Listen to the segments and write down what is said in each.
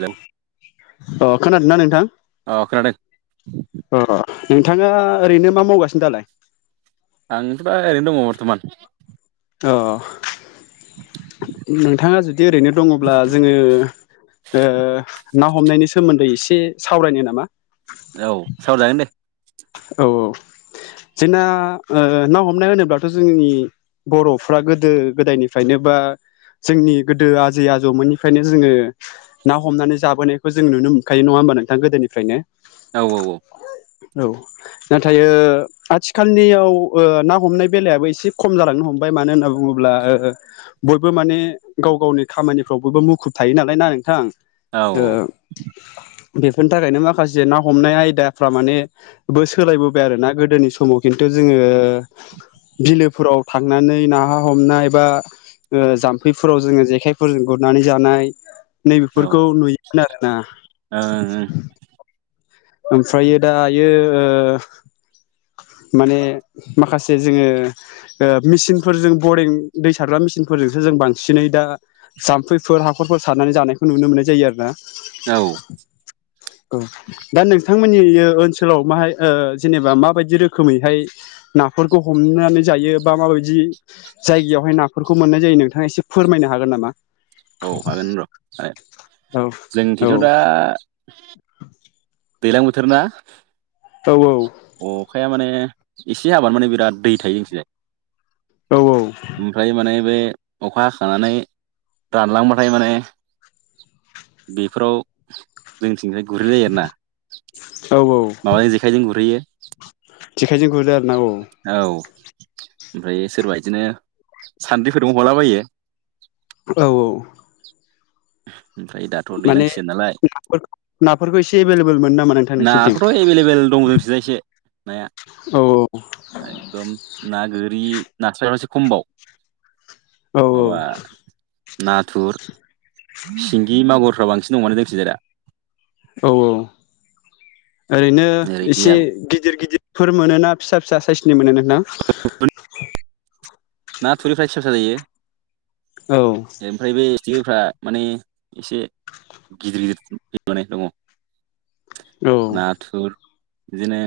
Hello अ खोनादोंना नोंथां? अह खोनादों। अ नोंथाङा ओरैनो मा मावगासिनो दालाय? आंथ' दा ओरैनो दङ बर्थमान। अ। नोंथाङा जुदि ओरैनो दङब्ला जोङो ओ ना हमनायनि सोमोन्दै एसे सावरायनो नामा? औ सावराय जागोन दे। औ औ दिना ओ, ना हमनाय होनोब्लाथ' जोंनि बर'फ्रा गोदो गोदायनिफ्रायनो बा जोंनि गोदो आजै आजौमोननिफ्रायनो जोङो ना हमनानै जाबोनायखौ जों नुनो मोनखायो नङा होमबा नोंथां गोदोनिफ्रायनो। औ औ औ। औ नाथाय ओ आथिखालनियाव ओ ना हमनाय बेलायाबो एसे खम जालांनो हम बाय मानो होनना बुङोब्ला ओ बयबो माने गाव गावनि खामानिफ्राव बयबो मुखुब थायो नालाय ना नोंथां? औ ओ बेफोरनि थाखायनो माखासे ना हमनाय आयदाफ्रा माने बो सोलायबोबाय आरो ना गोदोनि समाव खिन्थु जोङो बिलोफोराव थांनानै नाहा हमनाय बा ओ जाम्फैफोराव जोङो जेखाइफोरजों गुरनानै जानाय औ नैबेफोरखौ नुयोमोन आरोना। ओमफ्रायो दायो ओ माने माखासे जोंङो ओ मेचिनफोरजों बरिं दै सारग्रा मेचिनफोरजोंसो जों बांसिनै दा जाम्फैफोर हाखरफोर सारनानै जानायखौ नुनो मोननाय जायो आरो ना। औ औ दा नोंथांमोननि ओ ओनसोलाव माहाय जेनेबा माबायदि रोखोम रोखोमैहाय नाफोरखौ हमनानै जायो बा माबायदि जायगायावहाय नाफोरखौ मोननाय जायो नोंथाङा एसे फोरमायनो हागोन नामा? औ हागोन र' औ औ जोंथिथ' दा दैज्लां बोथोर ना? औ औ। अखाया माने एसे आबाद माने बिराद दै थायो जोंनि थिंजाय। औ औ। ओमफ्राय माने बे अखा हाखानानै रानलांबाथाय माने बेफोराव जोंथिंनिफ्राय गुरहैनाय जायो आरोना औ माबाजों जेखायजों गुरहैयो। जेखाइजों गुरदो आरो ना औ। औ ओमफ्राय सोरबा बिदिनो सान्द्रिफोरजों हलाबायो। औ औ। ओमफ्राय दाथ' दैलां माने सिजेन नालाय नाफोरखौ एसे एभेलेबेल मोनना मोना? नाखौथ' एभेलेबेल दं जोंथिजाय एसे नाया। औ एकदम ना गोरि नास्रायासो खमबाव। औ औ माबा नाथुर, सिंगि मागुरफ्रा बांसिन दङ जोंथिजाय दा। औ औ। ओरैनो ओरै एसे दैयाबो गिदिर गिदिरफोर मोनो ना फिसा फिसा साइसनि मोनो नोंथां? म [unintelligible] ना थुरिनिफ्रा फिसा फिसा जायो। औ। ओमफ्राय बे सिथिकफ्रा माने एसे गिदिर गिदिर माने दङ। औ नाथुर बिदिनो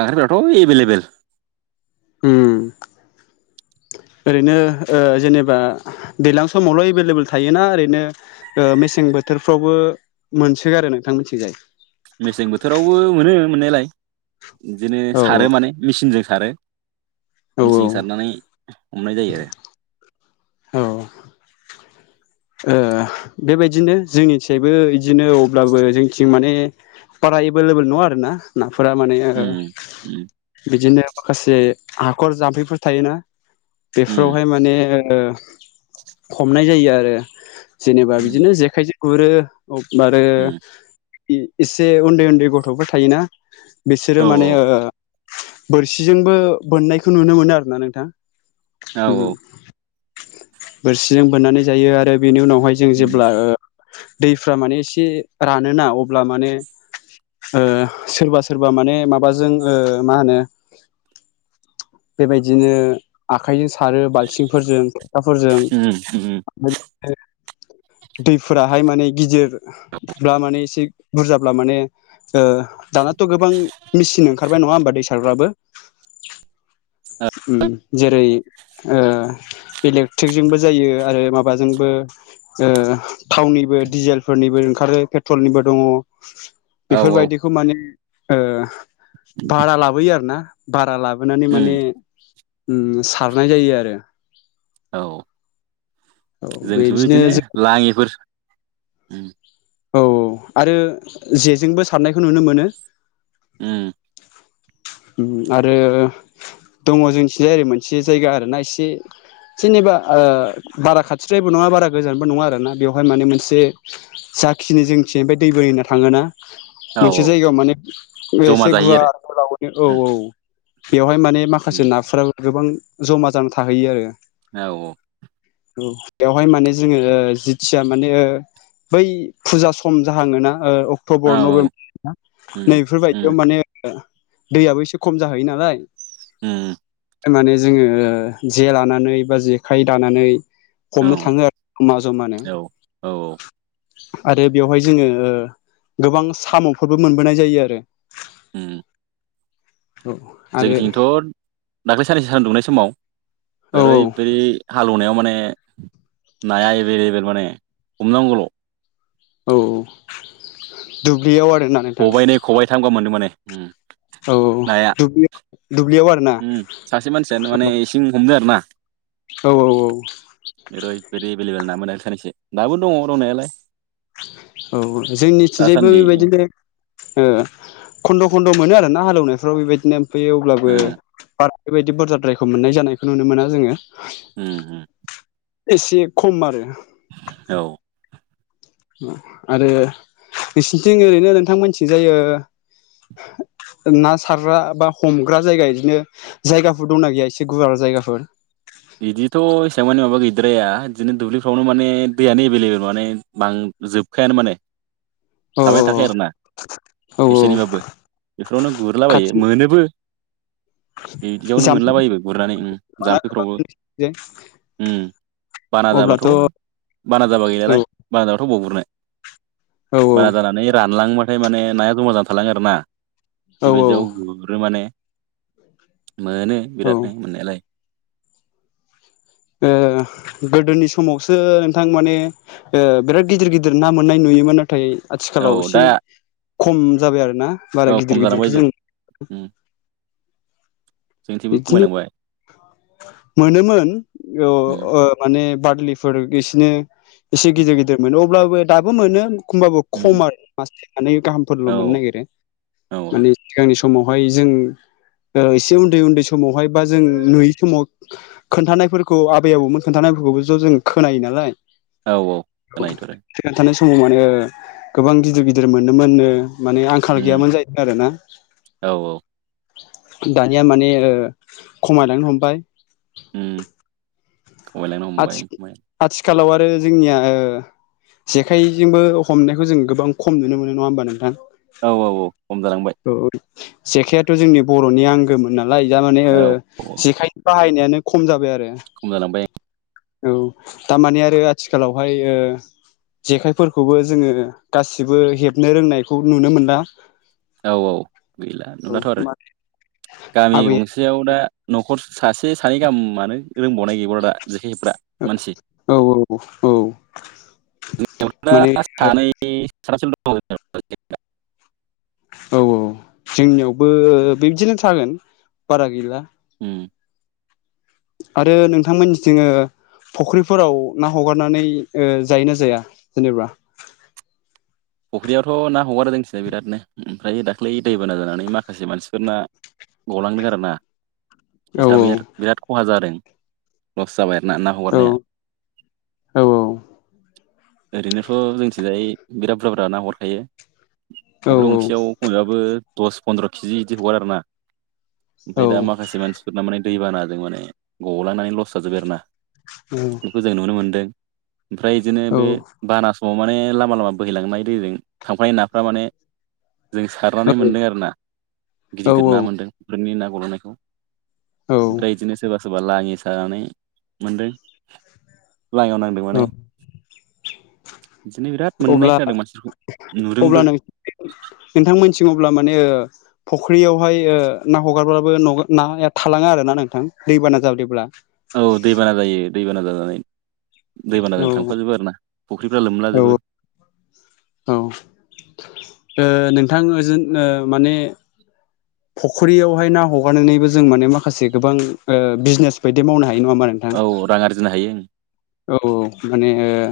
खांख्राइफोराथ' एभेलेबेल। उम। ओरैनो ओ जेनेबा दैज्लां समावल' एभेलेबेल थायोना ओरैनो ओ मेसें बोथोरफ्रावबो मोनसोगारो नोंथां मोनथिंजाय? मेसें बोथोरावबो मोनो मोननायलाय बिदिनो औ सारो माने मेचिनजों सारो। औ मिसिं सारनानै हमनाय जायो आरो। औ ओ बेबायदिनो जोंनिथियायबो बिदिनो अब्लाबो जोंथिं माने बारा एभेलेबेल नङा आरोना। नाफोरा माने उम उम बिदिनो माखासे हाखर जाम्फैफोर थायोना उम बेफोरावहाय माने ओ हमनाय जायो आरो। जेनेबा उम बिदिनो जेखाइजों गुरो आरो उम एसे उन्दै उन्दै गथ'फोर थायोना बिसोरो औ माने ओ बोरसिजोंबो बोननायखौ नुनो मोनो आरोना नोंथां। औ औ। बोरसिजों बोननानै जायो आरो बेनि उनावहाय जों उम जेब्ला ओ दैफ्रा माने एसे रानोना अब्ला माने ओ सोरबा सोरबा माने माबाजों ओ मा होनो बेबायदिनो आखाइजों सारो बाल्थिंफोरजों फिथाफोरजों उम उम। दैफोराहाय माने गिदिर बा माने एसे बुरजाब्ला माने ओ। दानाथ' गोबां मेसिन ओंखारबाय नङा होमबा दै सारफ्राबो उम जेरै ओ इलेक्ट्रिक जोंबो जायो आरो माबाजोंबो ओ थावनिबो डिजेलफोरनिबो ओंखारो पेट्रलनिबो दङ औ औ बेफोरबायदि खौ माने ओ भारा लाबोयो आरो ना। भारा लाबोनानै माने उम ओम सारनाय जायो आरो। औ औ जोंथ'बो बिदिनो जों लाङिफोर औ आरो जेजोंबो सारनायखौ नुनो मोनो। उम। उम आरो दङ जोंनिथिं जाय मोनसे जायगा आरोना एसे। जेनेबा ओ बारा खाथिद्रायबो नङा बारा गोजानबो नङा आरोना बेवहाय माने मोनसे जाखिनि जोंनिथिंहाय दै बोरै होनना थाङोना औ मोनसे औ जायगायाव माने बे जमा एसे जाहैयो आरो गुवार औ गोलावैनो औ बेवहाय माने माखासे उम नाफोराबो गोबां जमा जान थाहैयो आरो। औ औ। औ बेवहाय माने जोङो जिथिया माने बै फुजा सम जाहाङोना औ अक्ट'बर औ नभेम्बर ना उम उम नैफोरबायदियाव माने दैयाबो एसे खम जाहैयो नालाय। उम। माने जोङो जे लानानै बा जेखाइ दानानै औ हमनो थाङो आरो जमा जमानो औ औ आरो बेवहाय जोङो गोबां साम'फोरबो मोनबोनाय जायो आरो। उम। औ। आरो जोंनिथिंथ' दाख्लै साननैसो सान दुंनाय समाव औ ओरैबायदि हालेवनायाव माने नाया एबेललेबेल माने हमनांगौल' औ दुब्लियाव आरोना। नोंथां खबाइनै खबाइथाम गाहाम मोनदों माने उम। औ औ नाया दुब्लियाव आरो। उम सासे मानसियानो माने इसिं हमदो आरो ना। औ औ औ। बिदि एभेलेबेल नामोन आरो थांसै दाबो दङ दंनायालाय। औ जोंनिथिंजायबो दासान्दि बेबायदिनो ओ खन्द' खन्द' मोनो आरो ना हालेवनायफ्राव बेबायदिनो फैयो अब्लाबो उम बार बेबायदि बुजाद्रायखौ मोननाय जानायखौ नुनो मोना जोङो उम उम। एसे खम आरो। औ। आरो नोंसिनिथिं ओरैनो नोंथांमोननिथिंजाय ओ ओ ना सारग्रा बा हमग्रा जायगा बिदिनो जायगाफोर दंना गैया एसे गुवार जायगाफोर बिदिथ' एसेबां मानि माबा गैद्राया बिदिनो दुब्लिफ्रावनो माने दैयानो एभेलेबल माने बां जोबखायानो माने औ थाबायनो औ थाखाय आरोना औ एसोरनिबाबो बेफोरावनो गुरलाबायो खाथि मोनोबो बिदियावनो जाम्फै मोनलाबायोबो गुरनानै बाना जाम्फैफ्रावबो [unintelligible] ओम बाना जाबाथ' अब्लाथ' औ बाना जाबा औ गैलालाय बाना जाबाथ' बबाव गुरनो। औ बारा जानानै रानलांबाथाय माने नाया जमा जाना थालाङो आरोना। औ औ बेबायदियाव गुरो माने, मोनो ओ बिरादनो मोननायालाय। गोदोनि समावसो नोंथां माने बिराद गिदिर गिदिर ना मोननाय नुयोमोन नाथाय औ आथिखालाव दा एसे खम जाबाय आरोना। औ खम जानां बायदो जोंथिसेबो बिदिनो खमायलांबाय मोनोमोन औ उम ओ माने बारलिफोर बिसिनो एसे गिदिर गिदिर मोनो अब्लाबो दाबो मोनो एखमबाबो उम खम आरो मास मान गाहामफोरल' औ मोननो नागिरो औ मानि सिगांनि समावहाय जों एसे उन्दै उन्दै समावहाय बा जों नुयै समाव खोन्थानायफोरखौ आबै आबौमोन खोन्थानायफोरखौबो ज' जों खोनायो नालाय औ औ खोनायोथ' आरो। [unintelligible] थानाय समाव मा होनो गोबां गिदिर गिदिर मोनोमोननो। माने आंखाल उम गैयामोन जाहैदों आरो ना औ औ दा नाया माने ओ खमायलांनो हमबाय। उम खमायलांनो हमबाय आथि आथिखालाव आरो जोंनिया ओ जेखाइजोंबो हमनायखौ जों गोबां खम नुनो मोनो नङा होमबा नोंथां? औ औ औ खम जालांबाय। औ जेखायथ' जोंनि बर'नि आंगोमोन नालाय। दा माने ओ औ औ जेखाइ बाहायनायानो खम जाबाय आरो। खम जालांबाय। औ थारमाने आरो आथिखालावहाय ओ जेखाइफोरखौबो जोङो गासिबो हेबनो रोंनायखौ नुनो मोनला। औ औ गैला औ नुलाथ' मा आरो, गामि आबैया गंसे आव दा न'खर सासे सानै गाहामानो रोंबावनाय गैबावला दा जेखाइ हेबग्रा। मानसि, औ औ जोंनियावथ' दा माने सानै साथामसोल' दं जोंनियाव। औ औ जोंनियावबो बिबदिनो थागोन बारा गैला। उम। आरो नोंथांमोननिथिं ओ फुख्रिफोराव ना हगारनानै ओ जायो ना जाया जेनेबा? फुख्रियावथ' ना हगारो जोंनिथिंजाय बिरादनो। ओमफ्रायो दाख्लै दैबाना जानानै माखासे मानसिफोरना गलांदों आरोना। औ हिसाबै बिराद खहा जादों, लस जाबाय आरो ना, ना औ हगारनाया। औ ओरैनोथ' जोंथिंजाय बिराद बुरजा बुरजा ना हगारखायो। औ फख्रि गंसेयाव खनबाबो दस फन्द्र' केजि इदि हगारो आरोना। ओमफ्राय दा औ माखासे मानसिफोरना माने दैबानाजों माने गलांनानै लस जाजोब्बाय आरोना। बेखौ जों नुनो मोन्दों। ओमफ्राय बिदिनो बे बाना समाव माने लामा लामा बोहैलांनाय दैजों थांफानाय नाफ्रा माने जों सारनानै मोनदों आरोना गिदिर औ गिदिर ना मोन्दों बेनि ना गलांनायखौ। औ ओमफ्राय बिदिनो सोरबा सोरबा लाङि सानानै मोनदों। लाङिआव नांदों माने, बिदिनो बिराद मोननाय खोनादों मानसिफोरखौ, नुदोंबो। नोंथांमोननिथिं अब्ला माने फुख्रियावहाय ओ ना हगारब्लााबबो नाया थालाङा आरोना नोंथां दैबाना जादोंब्ला। औ दैबाना जायो दैबाना जानानै औ दैबानाजों थांफाजोबो आरोना। फुख्रिफ्रा औ लोमलाजोबो। औ ओ नोंथां ओजों ओ माने फख्रियावहाय ना हगारनानैबो जों माने माखासे गोबां ओ बिजनेस बायदि मावनो हायो नङा होनबा नों औ रां आरजिनो हायो। औ औ माने ओ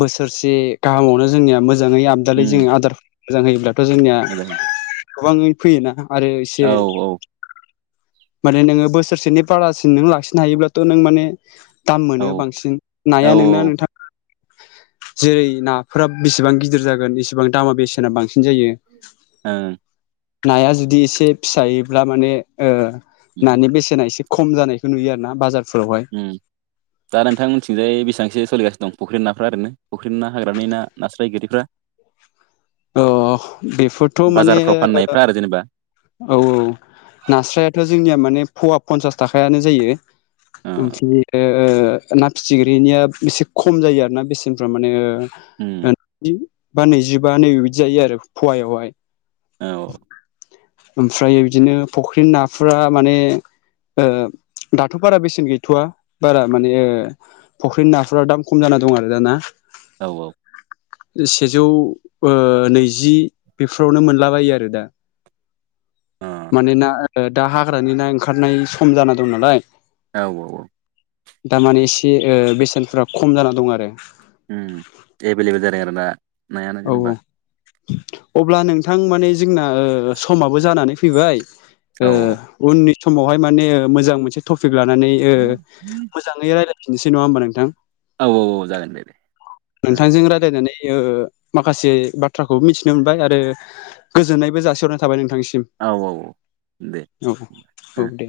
बोसोरसे गाहामावनो जोंनिया मोजाङै आबदालै उम जोङो आदार मोजां होयोब्ला थ' जोंनिया मोजां गोबाङै फैयोना आरो औ एसे माने नोङो बोसोरसेनि बारासिन नों लाखिनो हायोब्लाथ' नों माने दाम औ मोनो बांसिन, औ नाया नोंना नोंथां जेरै नाफोरा बेसेबां गिदिर जागोन इसेबां दामा बेसेना बांसिन जायो। ओं। नाया जुदि एसे फिसायोब्ला माने ओ उम नानि बेसेना एसे खम जानायखौ नुयो आरो ना बाजारफोरावहाय। उम दा नोंथां मोननिथिंजाय बेसेबांसो सोलिगानो दं फख्रि नाफ्रा ओरैनो फख्रि ना हाग्रानि ना नास्राय गोरिफ्रा? अ बेफोरथ' माने बाजारफ्राव फाननायफ्रा आरो जेनेबा औ औ नास्रायाथ' जोंनिया माने फवा पन्सास थाखायानो जायो। ओ ओमफ्राय ओ ओ ना फिथिख्रिनिया एसे खम जायो आरो ना बेसेनफोरा माने ओ उम ओ दिनो नैजि बा नैजिबा नैबे बिदि जायो आरो फवायावहाय। औ ओमफ्रायो बिदिनो फुख्रिनि नाफोरा माने ओ दाथ' बारा बेसेन गैथ'वा बारा माने ओ फुख्रिनि नाफोरा दाम खम जाना दं आरो दा ना। औ औ सेजौ ओ नैजि बेफोरावनो मोन लाबायो आरो दा। माने ना ओ दा हाग्रानि ना ओंखारनाय सम जाना दं नालाय। औ औ औ दामाने एसे ओ बेसेनफोरा खम जाना दं आरो। उम एभाइलबल जाबाय आरोना। औ औ अब्ला नोंथां माने जोंना ओ समाबो जानानै फैबाय औ ओ उननि समावहाय माने मोजां मोनसे टपिक लानानै ओ जाङै रायलायफिनसै नङा होनबा नोंथां? औ औ औ जागोन दे दे। ओ नोंथांजों रायलायनानै ओ माखासे बाथ्राखौ मिथिनो मोनबाय आरो गोजोननायबो जासिहरनाय थाबाय नोंथांनिसिम। औ औ औ दे औ औ ओ औ दे